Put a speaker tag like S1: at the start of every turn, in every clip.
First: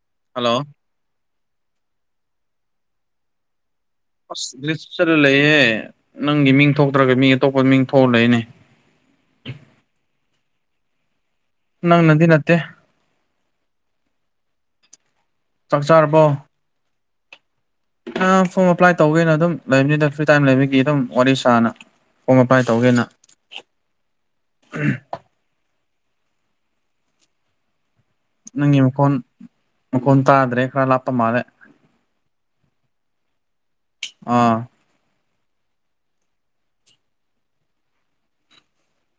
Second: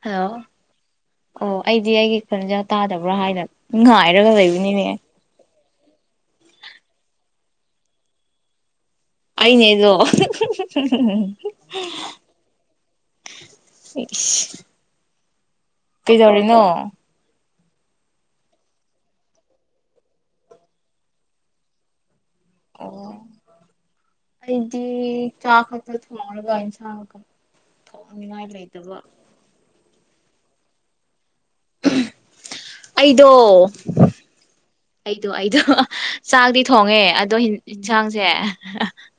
S1: hello ꯑꯣ ꯑꯩꯗꯤ ꯑꯩꯒꯤ ꯈꯨꯟꯖꯥ ꯇꯥꯗꯕ꯭ꯔꯥ ꯍꯥꯏꯅ ꯉꯥꯏꯔ
S2: ꯑꯁ ꯔꯤꯞ ꯆꯠꯂ ꯂꯩꯌꯦꯦ ꯅꯪꯒꯤ ꯃꯤꯡ ꯊꯣꯛꯇ꯭ꯔꯒ ꯃꯤ ꯑꯇꯣꯞꯄ ꯃꯤꯡ ꯊꯣꯛꯑ ꯂꯩꯅꯦ
S1: ꯑꯏꯅꯦꯗꯣ
S2: ꯅꯪ ꯅꯗꯤ ꯅꯠꯇꯦ ꯆꯥꯛ ꯆꯥꯔꯕꯣ
S1: ꯀꯩꯗꯧꯔꯤꯅꯣ
S2: ꯐꯣꯝ ꯑꯦꯄ꯭ꯂꯥꯏ ꯇꯧꯦꯅ ꯑꯗꯨꯝ ꯂꯩꯕꯅꯤꯗ ꯐ꯭ꯔꯤ ꯇꯥꯏꯝ ꯂꯩꯕꯒꯤ ꯑꯗꯨꯝ ꯋꯥꯔꯤ ꯁꯥꯅ ꯑꯣ ꯃꯄꯥꯏ ꯇꯧꯒꯦꯅ
S1: ꯑꯣ ꯑꯩꯗꯤ ꯆꯥ ꯈꯄ ꯊꯣꯡꯡꯂꯒ ꯆꯥꯒ
S2: ꯅꯪꯒꯤ ꯃꯈꯣꯟ ꯃꯈꯣꯟ ꯇꯥꯗ꯭ꯔꯦ ꯈꯔ ꯂꯥꯞꯄ ꯃꯥꯜꯂꯦ
S1: ꯑꯩꯗꯣ
S2: ꯑꯥ
S1: ꯑꯩꯗꯣ ꯑꯩꯗꯣ ꯆꯥꯛꯗꯤ ꯊꯣꯡꯉꯦ ꯑꯗꯣ ꯌꯦꯟꯁꯥꯡꯁꯦ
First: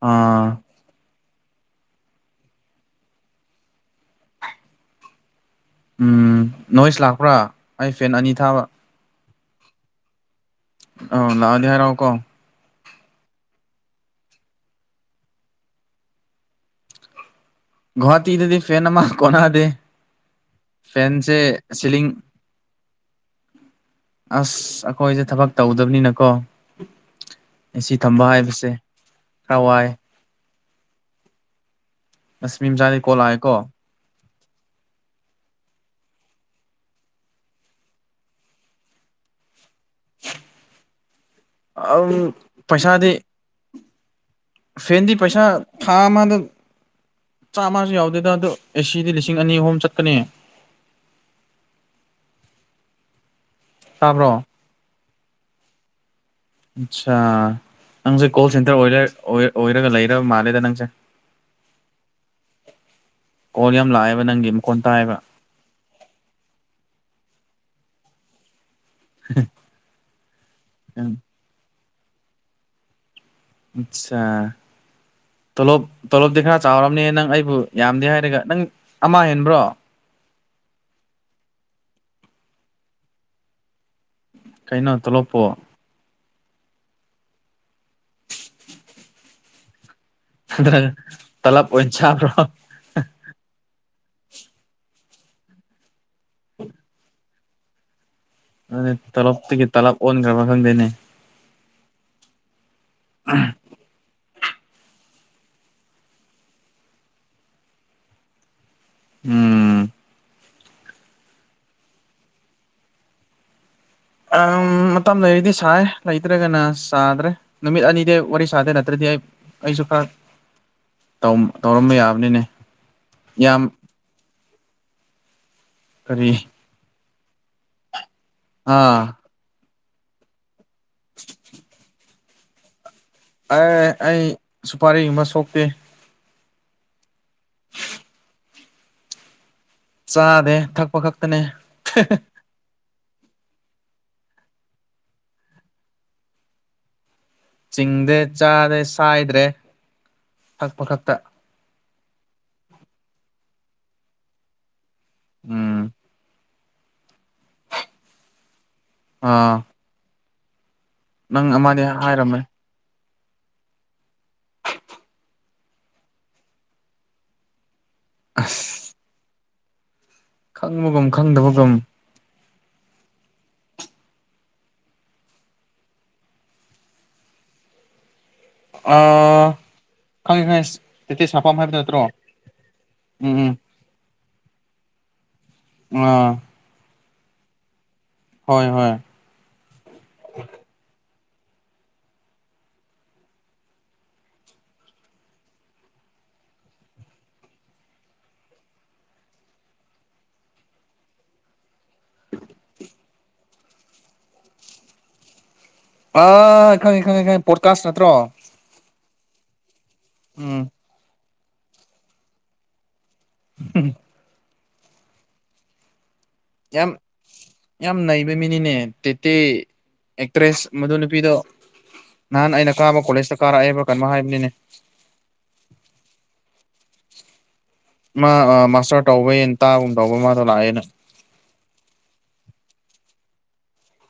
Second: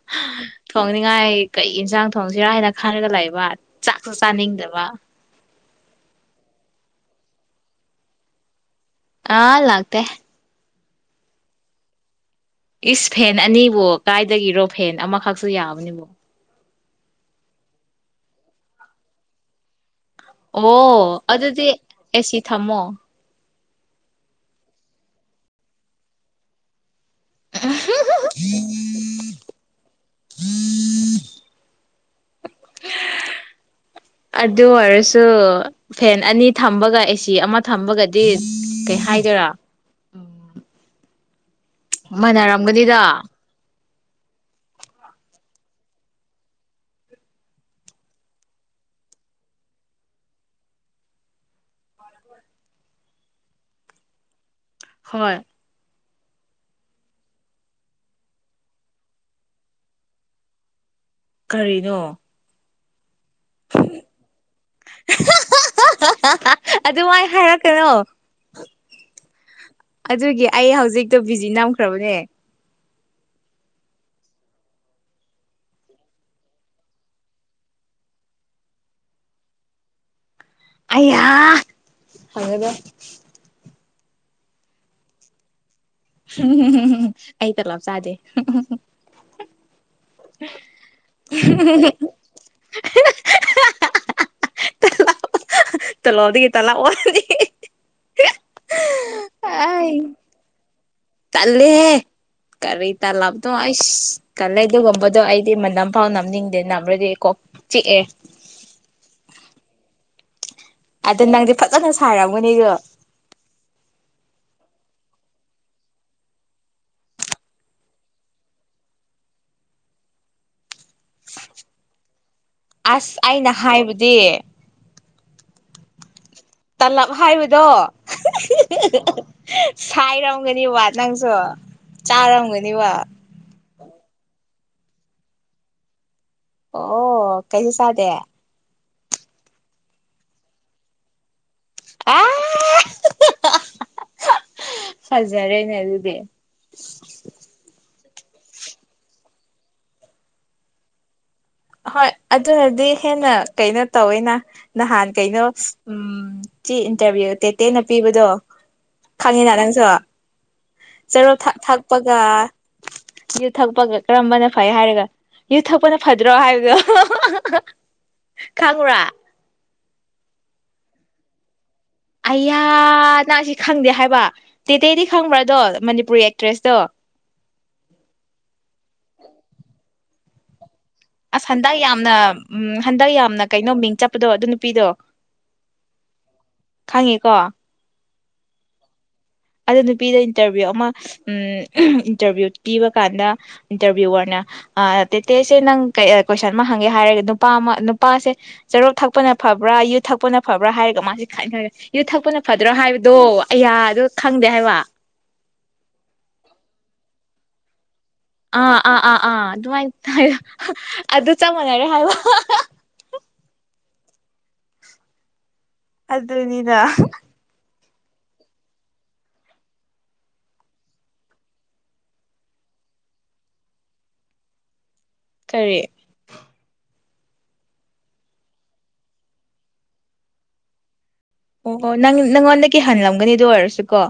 S2: ꯑꯥ
S1: ꯊꯣꯡꯅꯤꯡꯉꯥꯏ ꯀꯩ ꯌꯦꯟꯁꯥꯡ ꯊꯣꯡꯁꯤꯔꯥ ꯍꯥꯏꯅ ꯈꯔꯒ ꯂꯩꯕ ꯆꯥꯛꯁꯨ ꯆꯥꯅꯤꯡꯗꯕ
S2: ꯎꯝ ꯅꯣꯏꯁ ꯂꯥꯛꯄ꯭ꯔꯥ ꯑꯩ ꯐꯦꯟ ꯑꯅꯤ ꯊꯥꯕ
S1: ꯑꯥ ꯂ ꯂꯥꯛꯇꯦ
S2: ꯑ ꯂ ꯑꯗꯨꯗꯤꯔꯥꯎꯀꯣ
S1: ꯏꯁ ꯐꯦꯟ ꯑꯅꯤꯕꯨ ꯀꯥꯏꯗꯒꯤꯔꯣ ꯐꯦꯟ ꯑꯃꯈꯛꯁꯨ ꯌꯥꯕꯅꯤꯕꯣ
S2: ꯒꯋꯥꯍꯇꯤꯗꯗꯤ ꯐꯦꯟꯃ ꯀꯣꯟꯅꯥꯗꯦ
S1: ꯑꯣ ꯑꯗꯨꯗꯤ
S2: ꯁꯤꯂꯤꯡ
S1: ꯑꯦꯁꯤ ꯊꯝꯃꯣ
S2: ꯑꯁ ꯑꯩꯈꯣꯏꯁꯦ ꯊꯕꯛ ꯇꯧꯗꯕꯅꯤꯅꯀꯣ ꯑꯦꯁꯤ ꯊꯝꯕ ꯍꯥꯏꯕꯁꯦ ꯀꯋꯥꯥꯏ ꯑꯁ ꯃꯤ ꯃꯆꯥꯗꯤ ꯀꯣꯜ ꯂꯥꯛꯑꯦꯀꯣ
S1: ꯑꯗꯨ ꯑꯣꯏꯔꯁꯨꯨ ꯐꯦꯟ ꯑꯅꯤ ꯊꯝꯕꯒ ꯑꯦꯁꯤ ꯑꯃ ꯊꯝꯕꯒꯗꯤ ꯀꯩ ꯍꯥꯏꯗꯣꯏꯔꯥ
S2: ꯑꯗꯨꯝ
S1: ꯃꯥꯅꯔꯝꯒꯅꯤꯗ
S2: ꯄꯩꯁꯥꯗꯤ ꯐꯦꯟꯗꯤ ꯄꯩꯁꯥ ꯊꯥ ꯑꯃꯗ ꯆꯥꯝꯃꯁꯨ ꯌꯧꯗꯦꯗ ꯑꯗꯣ ꯑꯦꯁꯤꯗꯤ ꯂꯤꯁꯤꯡ ꯑꯅꯤ ꯑꯍꯨꯝ ꯆꯠꯀꯅꯤ ꯇꯥꯕ꯭ꯔꯣ
S1: ꯍꯣꯏ
S2: ꯑꯆꯥ ꯅꯪꯖꯦ ꯀꯣꯜ ꯁꯦꯟꯇꯔ ꯑꯣꯏꯔ ꯑꯣꯏꯔ ꯑꯣꯏꯔꯒ ꯂꯩꯔꯕ ꯃꯥꯜꯂꯦꯗ ꯅꯪꯁꯦ
S1: ꯀꯔꯤꯅꯣ
S2: ꯀꯣꯜ ꯌꯥꯝ ꯂꯥꯛꯑꯦꯕ ꯅꯪꯒꯤ ꯃꯈꯣꯟ ꯇꯥꯏꯑꯕ
S1: ꯑꯗꯨꯃꯥꯏ ꯍꯥꯏꯔꯛꯀꯅꯣ
S2: [unintelligible]
S1: ꯑꯗꯨꯒꯤ ꯑꯩ
S2: ꯎꯝ
S1: ꯍꯧꯖꯤꯛꯇꯣ ꯕꯤꯖꯤ ꯅꯝꯈ꯭ꯔꯕꯅꯦ
S2: ꯑꯆꯥ ꯇꯣꯂꯣꯞ ꯇꯣꯂꯣꯞꯇꯤ ꯈꯔ ꯆꯥꯎꯔꯝꯅꯤ ꯅꯪ ꯑꯩꯕꯨ ꯌꯥꯝꯗꯦ ꯍꯥꯏꯔꯒ ꯅꯪ ꯑꯃ ꯍꯦꯟꯕ꯭ꯔꯣ
S1: ꯑꯌꯥ [unintelligible]
S2: ꯀꯩꯅꯣ ꯇꯣꯂꯣꯞꯄꯣ
S1: ꯑꯩ ꯇꯣꯂꯣꯞ ꯆꯥꯗꯦ
S2: [unintelligible] ꯇꯂꯞ ꯑꯣꯏ ꯆꯥꯕ꯭ꯔꯣ
S1: ꯇꯂꯞ ꯇꯣꯂꯣꯞꯇꯒꯤ ꯇꯂꯞ ꯑꯣꯜꯂꯤ
S2: ꯑꯗꯨ ꯇꯂꯣꯞꯇꯒꯤ ꯇꯂꯞ ꯑꯣꯟꯈ꯭ꯔꯕ ꯈꯪꯗꯦꯅꯦ
S1: ꯇꯜꯂꯤꯍꯦ ꯀꯔꯤ ꯇꯂꯞꯇꯣ ꯏꯁ ꯇꯜꯂꯦ ꯑꯗꯨꯒꯨꯝꯕꯗꯣ ꯑꯩꯗꯤ ꯃꯅꯝ ꯐꯥꯎ ꯅꯝꯅꯤꯡꯗꯦ ꯅꯝꯔꯗꯤ ꯑꯩ ꯀꯣꯛ ꯆꯤꯛꯑꯦ
S2: ꯎꯝ
S1: ꯑꯗꯣ ꯅꯪꯗꯤ ꯐꯖꯅ ꯁꯥꯔꯝꯒꯅꯦꯗꯣ
S2: ꯑꯝ ꯃꯇꯝ ꯂꯩꯔꯗꯤ ꯁꯥꯏ ꯂꯩꯇ꯭ꯔꯒꯅ ꯆꯥꯗ꯭ꯔꯦ ꯅꯨꯃꯤꯠ ꯑꯅꯤꯗꯤ ꯋꯥꯔꯤ ꯁꯥꯗꯦ ꯅꯠꯇ꯭ꯔꯗꯤ ꯑꯩ ꯑꯩꯁꯨ ꯈꯔ ꯇ꯭ꯋꯝ ꯇꯧꯔꯝꯕ ꯌꯥꯕꯅꯤꯅꯦ
S1: ꯑꯁ ꯑꯩꯅ
S2: ꯌꯥꯝ
S1: ꯍꯥꯏꯕꯗꯤ
S2: ꯀꯔꯤ
S1: ꯇꯂꯞ ꯍꯥꯏꯕꯗꯣ
S2: ꯑꯥ
S1: ꯁꯥꯏꯔꯝꯒꯅꯤꯕ ꯅꯪꯁꯨ ꯆꯥꯔꯝꯒꯅꯤꯕ
S2: ꯑꯦ ꯑꯩ ꯁꯨꯄꯔꯤ ꯑꯃ ꯁꯣꯛꯇꯦ
S1: ꯑꯣ ꯀꯩꯁꯨ ꯆꯥꯗꯦ
S2: ꯆꯥꯗꯦ ꯊꯛꯄ ꯈꯛꯇꯅꯦ
S1: ꯐꯖꯔꯦꯅꯦ ꯑꯗꯨꯗꯤ
S2: ꯆꯤꯡꯗ ꯆꯥꯗꯦ ꯁꯥꯏꯗ꯭ꯔꯦ ꯊꯛꯄ ꯈꯛꯇ
S1: ꯍꯣꯏ ꯑꯗꯨꯅꯗꯤ ꯍꯦꯟꯅ ꯀꯩꯅꯣ ꯇꯧꯋꯦꯅ ꯅꯍꯥꯟ ꯀꯩꯅꯣ ꯎꯝ ꯆꯤ ꯏꯟꯇꯔꯚꯤꯌꯨ ꯇꯦꯇꯦꯅ ꯄꯤꯕꯗꯣ ꯈꯪꯉꯤꯅ
S2: ꯑꯥ
S1: ꯅꯪꯁꯨ ꯆꯨꯔꯣꯞ
S2: ꯅꯪ
S1: ꯊꯛ
S2: ꯑꯃꯗꯤ
S1: ꯊꯛꯄꯒ
S2: ꯍꯥꯏꯔꯝꯃꯦ
S1: ꯌꯨ ꯊꯛꯄꯒ ꯀꯔꯝꯕꯅ ꯐꯩ ꯍꯥꯏꯔꯒ ꯌꯨ ꯊꯛꯄꯅ ꯐꯗ꯭ꯔꯣ ꯍꯥꯏꯕꯗꯣ
S2: ꯑꯁ
S1: ꯈꯪꯕ꯭ꯔꯥ
S2: ꯈꯪꯕꯒꯨꯝ ꯈꯪꯗꯕꯒꯨꯝ
S1: ꯑꯌꯥ ꯅꯪ ꯁꯤ ꯈꯪꯗꯦ ꯍꯥꯏꯕ ꯇꯦꯇꯦꯗꯤ ꯈꯪꯕ꯭ꯔꯗꯣ ꯃꯅꯤꯄꯨꯔꯤ ꯑꯦꯛꯇ꯭ꯔꯦꯁꯇꯣ
S2: ꯑꯥ ꯈꯪꯉꯦ ꯈꯪꯉꯦ ꯁꯤ
S1: ꯑꯁ ꯍꯟꯗꯛ ꯌꯥꯝꯅ ꯎꯝ ꯍꯟꯗꯛ ꯌꯥꯝꯅ
S2: ꯎꯝ
S1: ꯀꯩꯅꯣ ꯃꯤꯡ ꯆꯠꯄꯗꯣ ꯑꯗꯨ ꯅꯨꯄꯤꯗꯣ
S2: ꯑꯥ
S1: ꯈꯪꯉꯦꯀꯣ
S2: ꯍꯣꯏ ꯍꯣꯏ
S1: ꯑꯗꯨ ꯅꯨꯄꯤꯗ ꯏꯟꯇꯔꯚꯤꯌꯨ ꯑꯃ ꯎꯝ ꯏꯟꯇꯔꯚꯤꯌꯨ ꯄꯤꯕ ꯀꯥꯟꯗ ꯏꯟꯇꯔꯚꯤꯌꯨꯔꯅ ꯑ ꯇꯦꯇꯦꯁꯦ ꯅꯪ ꯀꯩ ꯑꯥ ꯀꯣꯏꯁꯟ ꯑꯃ ꯍꯪꯒꯦ ꯍꯥꯏꯔꯒ ꯅꯨꯄꯥ ꯑꯃ ꯅꯨꯄꯥꯁꯦ ꯆꯨꯔꯨꯞ ꯊꯛꯄꯅ ꯐꯕ꯭ꯔꯥ ꯌꯨ ꯊꯛꯄꯅ ꯐꯕ꯭ꯔꯥ ꯍꯥꯏꯔꯒ ꯃꯥꯁꯤ ꯈꯟꯔꯦ ꯌꯨ ꯊꯛꯄꯅ ꯐꯗ꯭ꯔꯣ ꯍꯥꯏꯕꯗꯣ ꯑꯌꯥꯗꯣ ꯈꯪꯗꯦ ꯍꯥꯏꯕ
S2: ꯑ ꯈꯪꯉꯦ ꯈꯪꯉꯦ ꯈꯪꯉꯦ ꯄꯣꯠꯀꯥꯁ ꯅꯠꯇ꯭ꯔꯣ
S1: ꯑꯥ ꯑꯥ ꯑꯥ ꯑꯥ ꯑꯗꯨꯃꯥꯏꯅ
S2: ꯎꯝ
S1: ꯑꯗꯨ ꯆꯞ ꯃꯥꯟꯅꯔꯦ ꯍꯥꯏꯕ
S2: [unintelligible]
S1: ꯑꯗꯨꯅꯤꯗ
S2: ꯌꯥꯝ ꯌꯥꯝ ꯅꯩꯕ ꯃꯤꯅꯤꯅꯦ ꯇꯦꯇꯦ ꯑꯦꯛꯇ꯭ꯔꯦꯁ ꯃꯗꯨ ꯅꯨꯄꯤꯗꯣ ꯅꯍꯥꯟ ꯑꯩꯅ ꯀꯥꯕ ꯀꯣꯂꯦꯖꯇ ꯀꯥꯔꯛꯑꯦꯕ ꯀꯩꯅꯣ ꯍꯥꯏꯕꯅꯤꯅꯦ
S1: ꯀꯔꯤ
S2: ꯃꯥ ꯃꯥꯁꯇꯔ ꯇꯧꯕ ꯌꯦꯟ ꯇꯥꯒꯨꯝ ꯇꯧꯕ ꯃꯥꯗꯣ ꯂꯥꯛꯑꯦꯅ
S1: ꯑꯣ ꯑꯣ ꯅꯪ ꯅꯪꯉꯣꯟꯗꯀꯤ ꯍꯥꯟꯅꯂꯝꯒꯅꯤ ꯑꯗꯨ ꯑꯣꯏꯔꯁꯨ ꯀꯣ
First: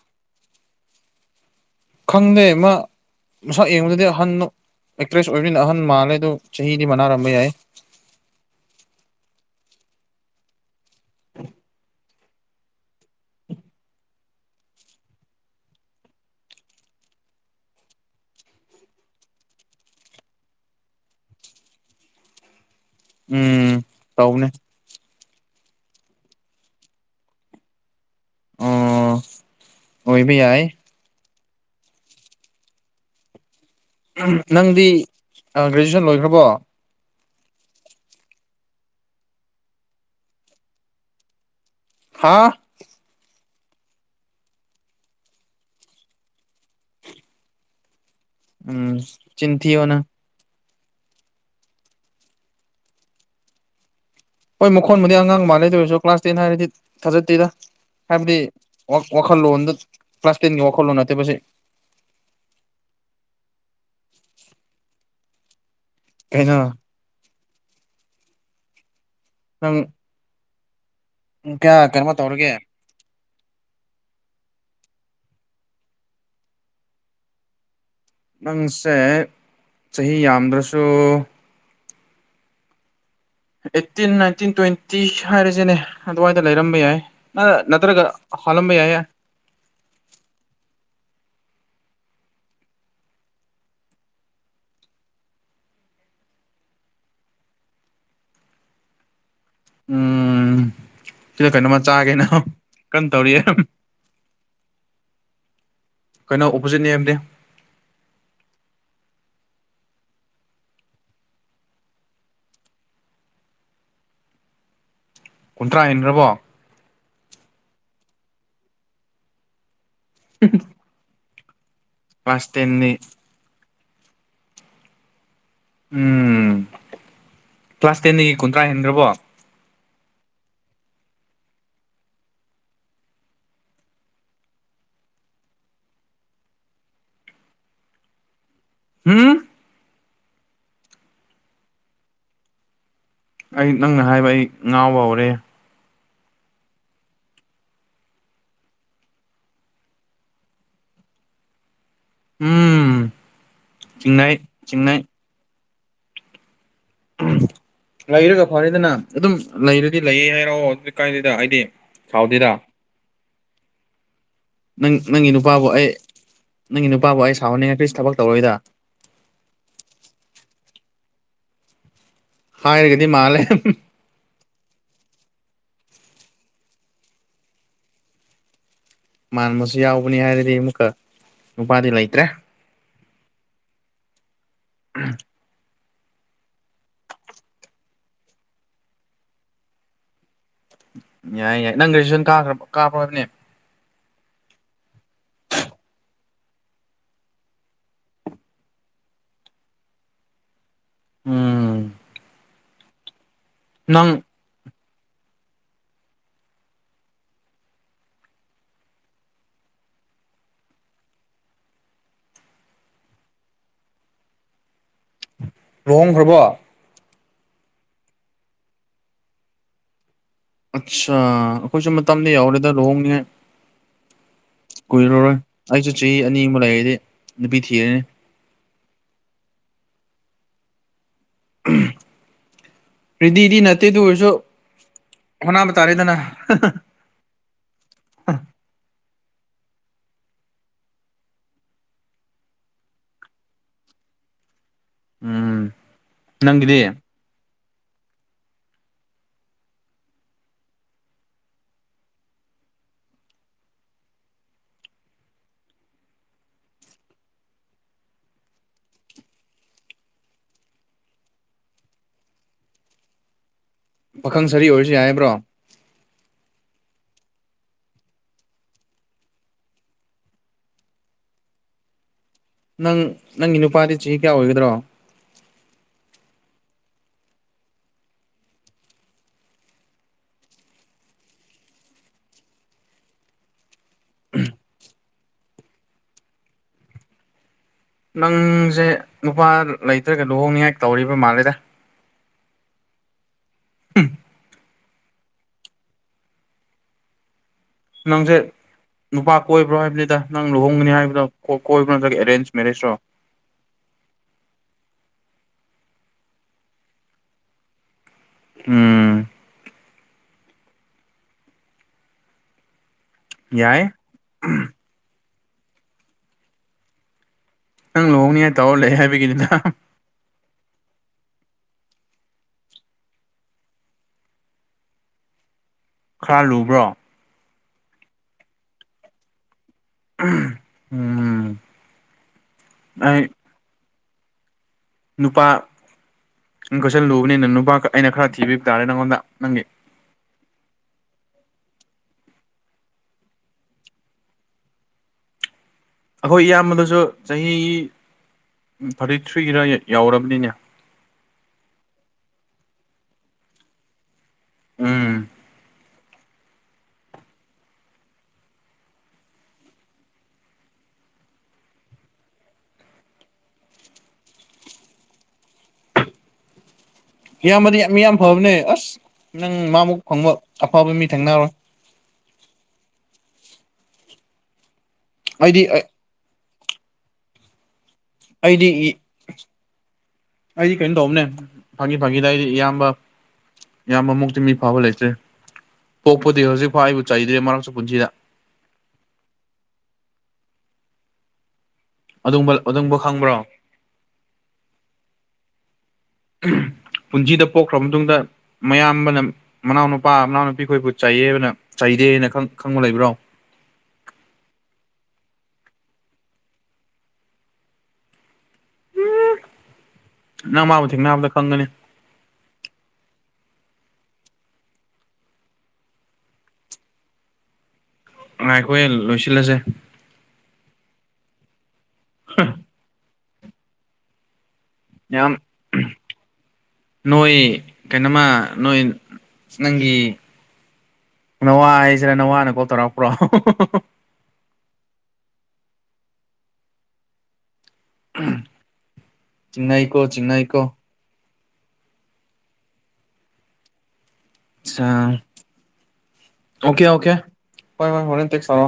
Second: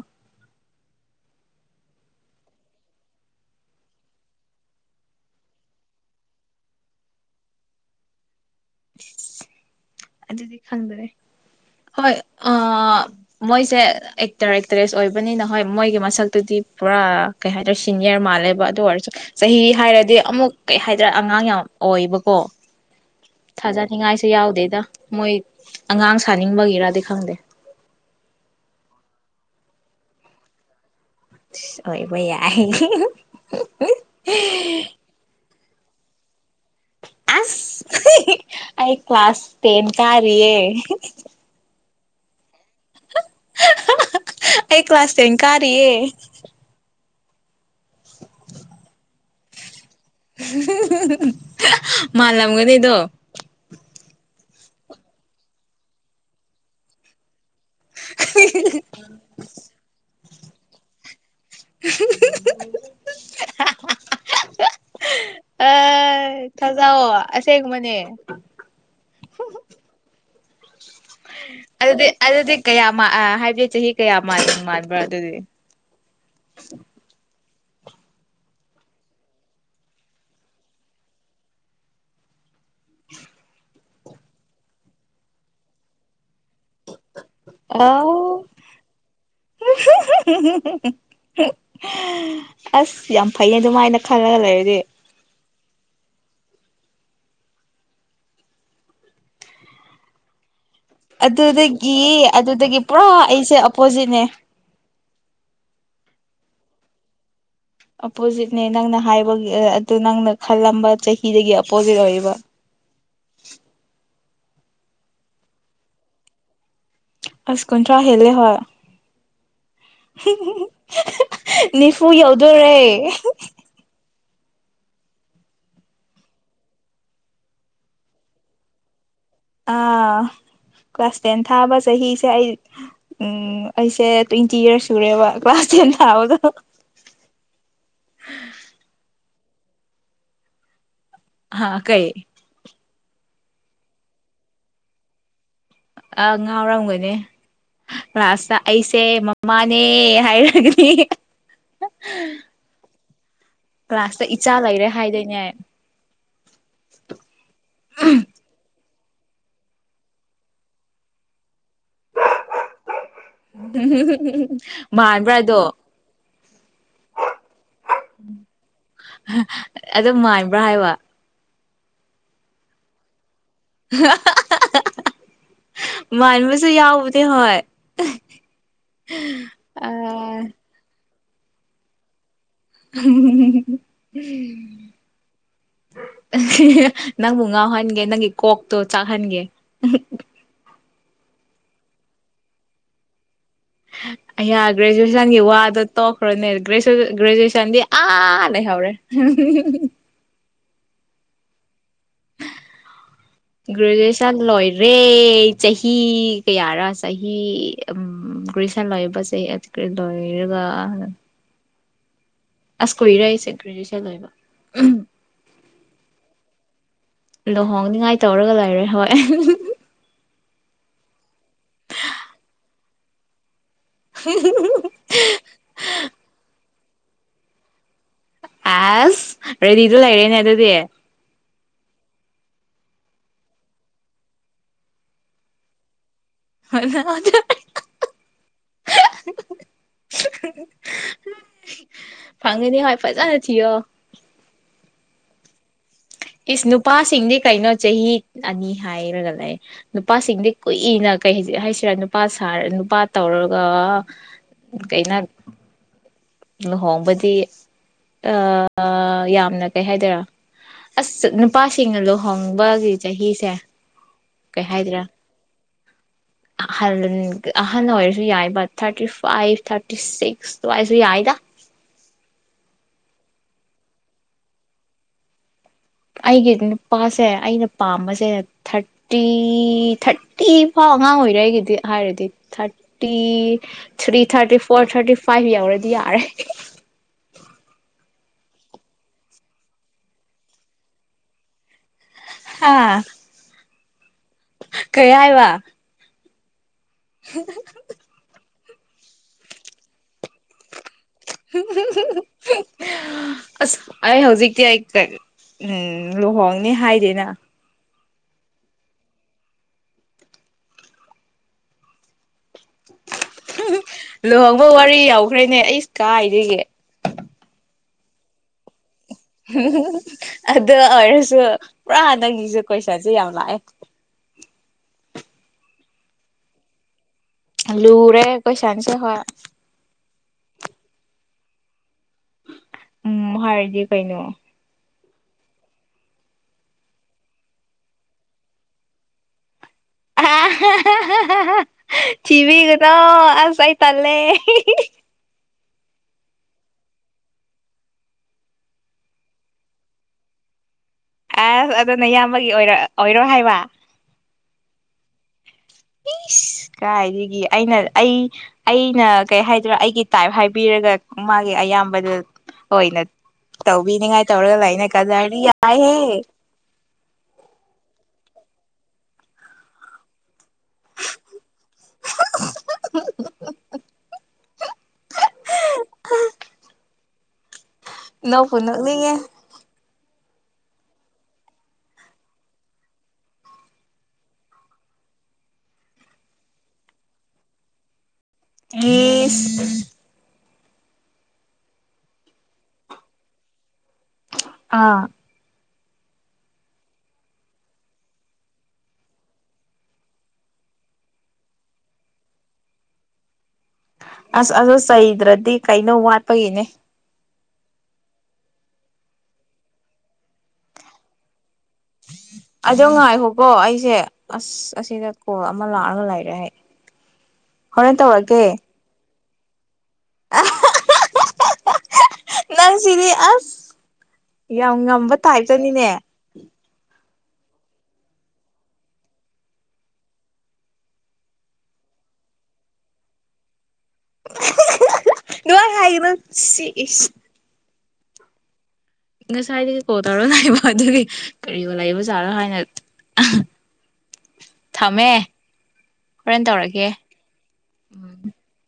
S2: ꯈꯪꯗꯦ ꯃꯥ ꯃꯁꯛ ꯌꯦꯡꯕꯗꯨꯗꯤ ꯑꯍꯟꯅꯣ ꯑꯦꯛꯇ꯭ꯔꯦꯁ ꯑꯣꯏꯕꯅꯤꯅ ꯑꯍꯟ ꯃꯥꯜꯂꯦ ꯑꯗꯨ ꯆꯍꯤꯗꯤ ꯃꯅꯥꯔꯝꯕ ꯌꯥꯏ
S1: [inaudible] ꯑꯗꯨꯗꯤ ꯈꯪꯗ꯭ꯔꯦ
S2: [inaudible]
S1: ꯍꯣꯏ ꯑ ꯃꯣꯏꯁꯦ ꯑꯦꯛꯇꯔ ꯑꯦꯛꯇ꯭ꯔꯦꯁ ꯑꯣꯏꯕꯅꯤꯅ ꯍꯣꯏ ꯃꯣꯏꯒꯤ ꯃꯁꯛꯇꯨꯗꯤ ꯄꯨꯔꯥ ꯀꯩ ꯍꯥꯏꯇꯥꯔꯦ ꯁꯤꯅꯤꯌꯔ ꯃꯥꯜꯂꯦꯕ ꯑꯗꯨ ꯑꯣꯏꯔꯁꯨ ꯆꯍꯤ ꯍꯥꯏꯔꯗꯤ ꯑꯃꯨꯛ ꯀꯩ ꯍꯥꯏꯗ꯭ꯔꯥ ꯑꯉꯥꯡ ꯌꯥꯝ ꯑꯣꯏꯕꯀꯣ
S2: ꯎꯝ
S1: ꯊꯥꯖꯅꯤꯡꯉꯥꯏꯁꯨ
S2: ꯇꯧꯕꯅꯦ
S1: ꯌꯥꯎꯗꯦꯗ ꯃꯣꯏ ꯑꯉꯥꯡ ꯁꯥꯅꯤꯡꯕꯒꯤꯔꯗꯤ ꯈꯪꯗꯦ
S2: ꯑꯣ ꯑꯣꯏꯕ ꯌꯥꯏ
S1: ꯑꯣꯏꯕ ꯌꯥꯏ [unintelligible]
S2: ꯅꯪꯗꯤ ꯒ꯭ꯔꯦꯖꯨꯌꯦꯁꯟ ꯂꯣꯏꯈ꯭ꯔꯕꯣ
S1: ꯑꯁ ꯑꯩ ꯀ꯭ꯂꯥꯁ ꯇꯦꯟ ꯀꯥꯔꯤꯌꯦ
S2: ꯍꯥꯥ
S1: ꯑꯩ ꯀ꯭ꯂꯥꯁ ꯊꯦꯟ ꯀꯥꯔꯤꯌꯦ [inaudible]
S2: ꯎꯝ ꯆꯤꯟꯊꯤꯑꯣ ꯅꯪ
S1: [unintelligible] ꯃꯥꯜꯂꯝꯒꯅꯤꯗꯣ
S2: ꯍꯣꯏ ꯃꯈꯣꯟꯕꯨꯗꯤ ꯑꯉꯥꯡ ꯃꯥꯜꯂꯦ ꯑꯗꯨ ꯑꯣꯏꯔꯁꯨ ꯀ꯭ꯂꯥꯁ ꯇꯦꯟ ꯍꯥꯏꯔꯗꯤ ꯊꯥꯖꯠꯇꯦꯔ ꯍꯥꯏꯕꯗꯤꯋꯥꯛ ꯋꯥꯈꯜꯂꯣꯟꯗꯣ ꯀ꯭ꯂꯥꯁ ꯇꯦꯟꯒꯤ ꯋꯥꯈꯜꯂꯣꯟ ꯅꯠꯇꯦꯕꯁꯦ
S1: [inaudible] ꯑ
S2: ꯀꯩꯅꯣ
S1: ꯊꯖꯧꯑꯣ ꯑꯁꯦꯡꯕꯅꯦ
S2: ꯅꯪ ꯀꯌꯥ
S1: ꯑꯗꯨꯗꯤ
S2: ꯀꯩꯅꯣ ꯇꯧꯔꯒꯦ
S1: ꯑꯗꯨꯗꯤ ꯀꯌꯥ ꯃꯥ ꯑ ꯍꯥꯏꯕꯗꯤ ꯆꯍꯤ ꯀꯌꯥ ꯃꯥꯟ ꯃꯥꯟꯕꯔ ꯑꯗꯨꯗꯤ
S2: ꯅꯪꯁꯦ ꯆꯍꯤ ꯌꯥꯝꯗ꯭ꯔꯁꯨ
S1: [unintelligible]
S2: ꯑꯦꯠꯇꯤꯟ ꯅꯥꯏꯇꯤꯟ ꯇ꯭ꯋꯦꯟꯇꯤ ꯍꯥꯏꯔꯁꯤꯅꯦ ꯑꯗꯨꯋꯥꯏꯗ ꯂꯩꯔꯝꯕ ꯌꯥꯏ ꯑ ꯅꯠꯇ꯭ꯔꯒ
S1: ꯑꯥꯎ
S2: ꯍꯥꯜꯂꯝꯕ ꯌꯥꯏꯌꯦ
S1: [unintelligible] ꯑꯁ ꯌꯥꯝ ꯐꯩ ꯑꯗꯨꯃꯥꯏꯅ ꯈꯜꯂꯒ ꯂꯩꯔꯗꯤ
S2: ꯎꯝ ꯁꯤꯗ ꯀꯩꯅꯣꯃ
S1: ꯑꯗꯨꯗꯒꯤ
S2: ꯆꯥꯒꯦꯅ
S1: ꯑꯗꯨꯗꯒꯤ ꯄꯨꯔꯥ
S2: ꯀꯟꯅ ꯇꯧꯔꯤꯌꯦ
S1: ꯑꯩꯁꯦ ꯑꯣꯞꯄꯣꯖꯤꯠꯅꯦ
S2: ꯀꯩꯅꯣ ꯑꯣꯄꯣꯖꯤꯠ ꯅꯦꯝꯗꯦ
S1: ꯑꯞꯄꯣꯖꯤꯠꯅꯦ ꯅꯪꯅ ꯍꯥꯏꯕꯒꯤ ꯑꯗꯨ ꯅꯪꯅ ꯈꯜꯂꯝꯕ ꯆꯍꯤꯗꯒꯤ ꯑꯞꯄꯣꯖꯤꯠ ꯑꯣꯏꯕ
S2: ꯀꯨꯟꯊ꯭ꯔꯥ ꯍꯦꯟꯗ꯭ꯔꯔꯕꯣ
S1: ꯑꯁꯀꯨꯟꯊ꯭ꯔ ꯍꯥꯏꯂꯦ ꯍ ꯊꯨ
S2: ꯀ꯭ꯂꯥꯁ
S1: ꯌꯧꯗꯣꯔꯦ
S2: ꯇꯦꯟꯅꯤ ꯎꯝ ꯀ꯭ꯂꯥꯁ ꯇꯦꯟꯗꯒꯤ ꯀꯨꯟꯊ꯭ꯔꯥ ꯍꯦꯟꯈ꯭ꯔꯕꯣ
S1: ꯑꯥ ꯀ꯭ꯂꯥꯁ ꯇꯦꯟ ꯊꯥꯕ ꯆꯍꯤꯁꯦ ꯑꯩ ꯎꯝ ꯑꯩꯁꯦ ꯇ꯭ꯋꯦꯟꯇꯤ ꯌꯔꯁ ꯁꯨꯔꯦꯕ ꯀ꯭ꯂꯥꯁ ꯇꯦꯟ ꯊꯥꯕꯗꯣ
S2: ꯎꯝ
S1: ꯍꯥ ꯀꯩꯌꯦ
S2: ꯑꯩ ꯅꯪꯅ ꯍꯥꯏꯕ ꯑꯩ ꯉꯥꯎꯕ ꯍꯧꯔꯦ
S1: ꯑ ꯉꯥꯎꯔꯝꯒꯅꯦ ꯔꯥꯁꯅ ꯑꯩꯁꯦ ꯃꯃꯥꯅꯦ ꯍꯥꯏꯔꯒꯅꯤ
S2: ꯎꯝ
S1: ꯀ꯭ꯂꯥꯁꯇ
S2: ꯆꯤꯡꯅꯩ
S1: ꯏꯆꯥ ꯂꯩꯔꯦ
S2: ꯆꯤꯡꯅꯩ
S1: ꯍꯥꯏꯗꯣꯏꯅꯦ
S2: ꯎꯝ ꯂꯩꯔꯒ ꯐꯔꯦꯗꯅ ꯑꯗꯨꯝ ꯂꯩꯔꯗꯤ ꯂꯩꯌꯦ ꯍꯥꯏꯔꯛꯑꯣ ꯑꯗꯨ ꯀꯥꯏꯗꯗ ꯑꯩꯗꯤ ꯁꯥꯎꯗꯦꯗ
S1: ꯎ ꯍ
S2: ꯅꯪ ꯅꯪꯒꯤ ꯅꯨꯄꯥꯕꯨ ꯑꯩ ꯅꯪꯒꯤ ꯅꯨꯄꯥꯕꯨ ꯑꯩ ꯁꯥꯎꯍꯟꯅꯤꯡꯉꯥꯏ ꯀꯔꯤꯁꯨ ꯊꯕꯛ ꯇꯧꯔꯣꯏꯗ
S1: ꯑꯗꯨꯝ ꯃꯥꯏꯕ꯭ꯔꯥ ꯍꯥꯏꯕ
S2: ꯍꯥꯏꯔꯒꯗꯤ ꯃꯥꯜꯂꯦ
S1: [inaudible] ꯃꯥꯟꯕꯁꯨ ꯌꯥꯎꯕꯅꯦ ꯍꯣꯏ
S2: ꯃꯥꯟꯕꯁꯨ ꯌꯥꯎꯕꯅꯤ ꯍꯥꯏꯔꯗꯤ ꯑꯃꯨꯛꯀ ꯅꯨꯄꯥꯗꯤ ꯂꯩꯇ꯭ꯔꯦ
S1: [unintelligible] ꯅꯪꯕꯨ ꯉꯥꯎꯍꯟꯒꯦ ꯅꯪꯒꯤ ꯀꯣꯛꯇꯣ ꯆꯥꯛꯍꯟꯒꯦ
S2: ꯌꯥꯏ ꯌꯥꯏ ꯅꯪ ꯒꯔꯦꯠꯖꯨꯑꯦꯠꯁꯟ ꯑꯗꯨ ꯀꯥꯈ꯭ꯔ ꯀꯥꯈ꯭ꯔꯣꯕꯅꯦ
S1: ꯑꯩ ꯒ꯭ꯔꯦꯖꯨꯑꯦꯁꯟꯒꯤ ꯋꯥꯗꯣ ꯇꯣꯛꯈ꯭ꯔꯣꯅꯦ ꯒ꯭ꯔꯦꯖꯨꯑꯦꯁꯟꯗꯤ ꯑꯥ ꯂꯩꯍꯧꯔꯦ ꯍꯨꯝ ꯍꯨꯝ
S2: ꯎꯝ ꯅꯪ
S1: ꯒ꯭ꯔꯦꯖꯨꯑꯦꯁꯟ ꯂꯣꯏꯔꯦ ꯆꯍꯤ ꯀꯌꯥꯔ ꯆꯍꯤ ꯒꯦꯖꯌꯨꯌꯦꯁꯟ ꯂꯣꯏꯕꯁꯦ [inaudible] ꯑꯁ ꯀꯨꯏꯔꯛꯏꯁꯦ ꯒ꯭ꯔꯦꯖꯨꯌꯦꯦꯁꯟ ꯑꯣꯏꯕ
S2: ꯂꯨꯍꯣꯡꯈ꯭ꯔꯕꯣ
S1: ꯂꯨꯍꯣꯡꯅꯤꯡꯉꯥꯏ ꯇꯧꯔꯒ ꯂꯩꯔꯦ ꯍꯣꯏ
S2: ꯑꯠꯆꯥ ꯑꯩꯈꯣꯏꯁꯨ ꯃꯇꯝꯗ ꯌꯥꯎꯔꯦꯗ ꯂꯨꯍꯣꯡꯅꯤꯉꯥꯏ
S1: ꯍ
S2: ꯀꯨꯏꯔꯔꯣꯏ ꯑꯩꯁꯨ ꯆꯍꯤ ꯑꯅꯤꯃ ꯂꯩꯔꯗꯤ ꯅꯨꯄꯤ ꯊꯤꯔꯅꯤ
S1: ꯑꯁ ꯔꯦꯗꯤꯗꯨ ꯂꯩꯔꯦꯅꯦ ꯑꯗꯨꯗꯤ
S2: ꯔꯤꯗꯤꯗꯤ ꯅꯠꯇꯦ ꯑꯗꯨ ꯑꯣꯏꯔꯁꯨ ꯍꯧꯠꯅꯕ ꯇꯥꯔꯦꯗꯅ
S1: ꯍ
S2: ꯑ
S1: ꯐꯪꯒꯅꯤ ꯍꯣꯏ ꯐꯖꯅ ꯊꯤꯌꯣ
S2: ꯎꯝ
S1: ꯏꯁ
S2: ꯅꯪꯒꯤꯗꯤ
S1: ꯅꯨꯄꯥꯁꯤꯡꯗꯤ ꯀꯩꯅꯣ ꯆꯍꯤ ꯑꯅꯤ ꯍꯥꯏꯔꯒ ꯂꯩ ꯅꯨꯄꯥꯁꯤꯡꯗꯤ ꯀꯨꯏꯅ ꯀ ꯍꯥꯏꯁꯤꯔꯥ ꯅꯨꯄꯥꯔ ꯅꯨꯄꯥ ꯇꯧꯔꯒ ꯀꯩꯩꯅꯣ ꯂꯨꯍꯣꯡꯕꯗꯤ ꯑ ꯌꯥꯝꯅ ꯀꯩ ꯍꯥꯏꯗꯣꯏꯔ ꯑꯁ ꯅꯨꯄꯥꯁꯤꯡꯅ ꯂꯨꯍꯣꯡꯕꯒꯤ ꯆꯍꯤꯁꯦ
S2: ꯄꯥꯈꯪ
S1: ꯀꯩ
S2: ꯁꯔꯤ ꯑꯣꯏꯔꯁꯨ
S1: ꯍꯥꯏꯗ꯭ꯔꯥ
S2: ꯍꯥꯏꯕ꯭ꯔꯣ
S1: ꯑꯍꯜ ꯑꯍꯜ ꯑꯣꯏꯔꯁꯨ ꯌꯥꯏꯕ ꯊꯥꯔꯇꯤ ꯐꯥꯏꯚ ꯊꯥꯔꯇꯤ ꯁꯤꯛꯁꯋꯥꯏ ꯑꯗꯨ ꯌꯥꯥꯏꯗ
S2: ꯅꯪ ꯅꯪꯒꯤ ꯅꯨꯄꯥꯗꯤ ꯆꯍꯤ ꯀꯌꯥ ꯑꯣꯏꯒꯗ꯭ꯔꯣ
S1: ꯑꯩꯒꯤ ꯅꯨꯄꯥꯁꯦ ꯑꯩꯅ ꯄꯥꯝꯕꯁꯦ ꯊꯥꯔꯇꯤ ꯊꯥꯔꯇꯤ ꯐꯥꯎ ꯑꯉꯥꯡ ꯑꯣꯏꯔꯤ ꯑꯩꯒꯤꯗꯤ ꯍꯥꯏꯔꯗꯤ ꯊꯥꯔ three thirty four thirty five ꯌꯧꯔꯗꯤ ꯌꯥꯔꯦ
S2: ꯅꯪꯁꯦ ꯅꯨꯄꯥ ꯂꯩꯇ꯭ꯔꯒ ꯂꯨꯍꯣꯡꯅꯤꯉꯥꯏ ꯇꯧꯔꯤꯕ ꯃꯥꯜꯂꯦꯗ
S1: ꯍꯥꯥ
S2: ꯎꯝ
S1: ꯀꯩ ꯍꯥꯏꯕ [unintelligible]
S2: ꯅꯪꯁꯦ ꯅꯨꯄꯥ ꯀꯣꯏꯕ꯭ꯔꯣ ꯍꯥꯏꯕꯅꯤꯗ ꯅꯪ ꯂꯨꯍꯣꯡꯒꯅꯤ ꯍꯥꯏꯕꯗꯣ ꯀꯣꯏꯕ ꯅꯠꯇ꯭ꯔꯒ ꯑꯦꯔꯦꯟꯖ ꯃꯦꯔꯦꯖꯔꯣ
S1: ꯑꯁ ꯑꯩ ꯍꯧꯖꯤꯛꯇꯤ ꯑꯩ ꯎꯝ ꯂꯨꯍꯣꯡꯅꯤ ꯍꯥꯏꯗꯦꯅ
S2: ꯎꯝ ꯌꯥꯏ
S1: [unintelligible] ꯂꯨꯍꯣꯡꯕ ꯋꯥꯔꯤ ꯌꯥꯎꯈ꯭ꯔꯦꯅꯦ ꯑꯩꯁ ꯀꯥꯏꯗꯒꯤ
S2: ꯅꯪ ꯂꯨꯍꯣꯡꯅꯤ ꯍꯥꯏ ꯇꯧ ꯂꯩ ꯍꯥꯏ
S1: ꯑꯗꯨ ꯑꯣꯏꯔꯁꯨ ꯄꯨꯔꯥ ꯅꯪꯒꯤꯁꯨ ꯀꯣꯏꯁꯟꯁꯦ ꯌꯥꯝ ꯂꯥꯛꯑꯦ
S2: ꯈꯔ ꯂꯨꯕ꯭ꯔꯣ
S1: ꯂꯨꯔꯦ ꯀꯣꯏꯁꯟꯁꯦ ꯍꯣꯏ
S2: ꯎꯝ ꯑꯩ
S1: ꯎꯝ ꯍꯥꯏꯔꯗꯤ ꯀꯩꯅꯣ
S2: ꯅꯨꯄꯥ ꯀꯣꯏꯁꯜ ꯂꯨꯕꯅꯤꯅ ꯅꯪ ꯅꯨꯄꯥ ꯑꯩꯅ ꯈꯔ ꯊꯤꯕꯤꯕ ꯇꯥꯔꯦ ꯅꯪꯉꯣꯟꯗ ꯅꯪꯒꯤ
S1: [unintelligible] ꯊꯤꯕꯤꯒꯅꯣ ꯑꯁ ꯑꯩ ꯇꯟꯂꯦ
S2: ꯑꯩꯈꯣꯏ ꯏꯌꯥꯝꯕꯗꯁꯨ ꯆꯍꯤ ꯊꯥꯔꯇꯤ ꯊ꯭ꯔꯤꯔ ꯌꯥꯎꯔꯕꯅꯤꯅꯦ
S1: ꯑꯁ ꯑꯗꯨꯅ ꯏꯌꯥꯝꯕꯒꯤ ꯑꯣꯏꯔ ꯑꯣꯏꯔꯣ ꯍꯥꯏꯕ
S2: ꯎꯝ
S1: ꯏꯁ ꯀꯥꯏꯗꯒꯤ ꯑꯩꯅ ꯑꯩ ꯑꯩꯅ ꯀꯩ ꯍꯥꯏꯗ꯭ꯔꯥ ꯑꯩꯒꯤ ꯇꯥꯏꯞ ꯍꯥꯏꯕꯤꯔꯒ ꯃꯥꯒꯤ ꯑꯌꯥꯝꯕꯗ ꯑꯣꯏꯅ ꯇꯧꯕꯤꯅꯤꯉꯥꯏ ꯇꯧꯔꯒ ꯂꯩꯅ ꯀꯥꯗꯔꯗꯤ ꯌꯥꯝ ꯍꯩꯍꯦ
S2: ꯏꯌꯥꯝꯕꯗꯤ ꯃꯤ ꯌꯥꯝ ꯐꯕꯅꯦ ꯑꯁ ꯅꯪ ꯃꯥꯃꯨꯛ ꯐꯪꯕ ꯑꯐꯕ ꯃꯤ ꯊꯦꯡꯅꯔꯣꯏ
S1: [unintelligible]
S2: ꯑꯩꯗꯤ
S1: ꯅꯣꯛꯄꯨ
S2: ꯑꯩꯗꯤ
S1: ꯅꯣꯛꯅꯤꯡꯉꯦ
S2: ꯑꯩꯗꯤ ꯀꯩꯅꯣ ꯇꯧꯕꯅꯦ ꯐꯥꯒꯤ ꯐꯥꯒꯤꯗ ꯑꯩꯗꯤ ꯏꯌꯥꯝꯕ ꯏꯌꯥꯝꯕ ꯃꯨꯛꯇꯤ ꯃꯤ ꯐꯥꯕ ꯂꯩꯇ꯭ꯔꯦ ꯄꯣꯛꯄꯗꯒꯤ ꯍꯧꯖꯤꯛꯐꯥꯎ ꯑꯩꯕꯨ ꯆꯩꯗ꯭ꯔꯦ ꯃꯔꯛꯁꯨ ꯄꯨꯟꯁꯤꯗ
S1: ꯏꯁ [unintelligible]
S2: ꯑꯗꯨꯝꯕ ꯑꯗꯨꯝꯕ ꯈꯪꯕ꯭ꯔꯣ
S1: ꯑꯥ
S2: ꯄꯨꯟꯁꯤꯗ ꯄꯣꯛꯈ꯭ꯔ ꯃꯇꯨꯡꯗ ꯃꯌꯥꯝꯕꯅ ꯃꯅꯥꯎ ꯅꯨꯨꯄꯥ ꯃꯅꯥꯎꯅꯨꯄꯤ ꯈꯣꯏꯕꯨ ꯆꯩꯥꯏꯌꯦꯕꯅ ꯆꯩꯗꯦꯅ ꯈꯪꯕ ꯂꯩꯕ꯭ꯔꯣ
S1: ꯑꯁ ꯑꯗꯨ ꯆꯩꯗ꯭ꯔꯗꯤ ꯀꯩꯅꯣ ꯋꯥꯠꯄꯒꯤꯅꯦ
S2: ꯅꯪ ꯃꯥꯕꯨ ꯊꯦꯡꯅꯕꯗ ꯈꯪꯒꯅꯤ
S1: ꯑꯗꯣ ꯉꯥꯏꯈꯣꯀꯣ ꯑꯩꯁꯦ ꯑꯁ ꯑꯁ ꯑꯁꯤꯗ ꯀꯣꯜ ꯑꯃ ꯂꯥꯛꯑꯒ ꯂꯩꯔꯦ ꯑꯩ ꯍꯣꯔꯦꯟ ꯇꯧꯔꯛꯀꯦ
S2: ꯉꯥꯏꯈꯣꯍꯦ ꯂꯣꯏꯁꯤꯜꯂꯁꯦ
S1: ꯑꯍꯥ [unintelligible] ꯅꯪꯁꯤꯗꯤ ꯑꯁ ꯌꯥꯝ ꯉꯝꯃꯦ
S2: ꯌꯥꯝ ꯅꯣꯏ ꯀꯩꯅꯣꯃ ꯅꯣꯏ ꯅꯪꯒꯤ ꯅꯋꯥ ꯍꯥꯏꯁꯤꯔ ꯅꯋꯥꯅ ꯀꯣꯜ ꯇꯧꯔꯛꯄ꯭ꯔꯣ [unintelligible]
S1: [unintelligible] ꯑꯗꯨꯃꯥꯏ ꯍꯥꯏꯅꯣ ꯁꯤꯁ [unintelligible]
S2: ꯎꯝ
S1: ꯉꯁꯥꯏꯗꯒꯤ ꯀꯣꯜ ꯇꯧꯔ ꯂꯥꯛꯏꯕ ꯑꯗꯨꯒꯤ ꯀꯔꯤꯣ ꯂꯩꯕꯖꯥꯠꯔꯣ ꯍꯥꯏꯅ
S2: ꯑ
S1: ꯊꯝꯃꯦ ꯍꯣꯔꯦꯟ ꯇꯧꯔꯛꯀꯦ
S2: ꯑꯣꯀꯦ ꯑꯣꯀꯦ ꯍꯣꯏ
S1: ꯎꯝ
S2: ꯍꯣꯏ ꯐꯣꯔ ꯇꯦꯛ ꯁꯔꯣ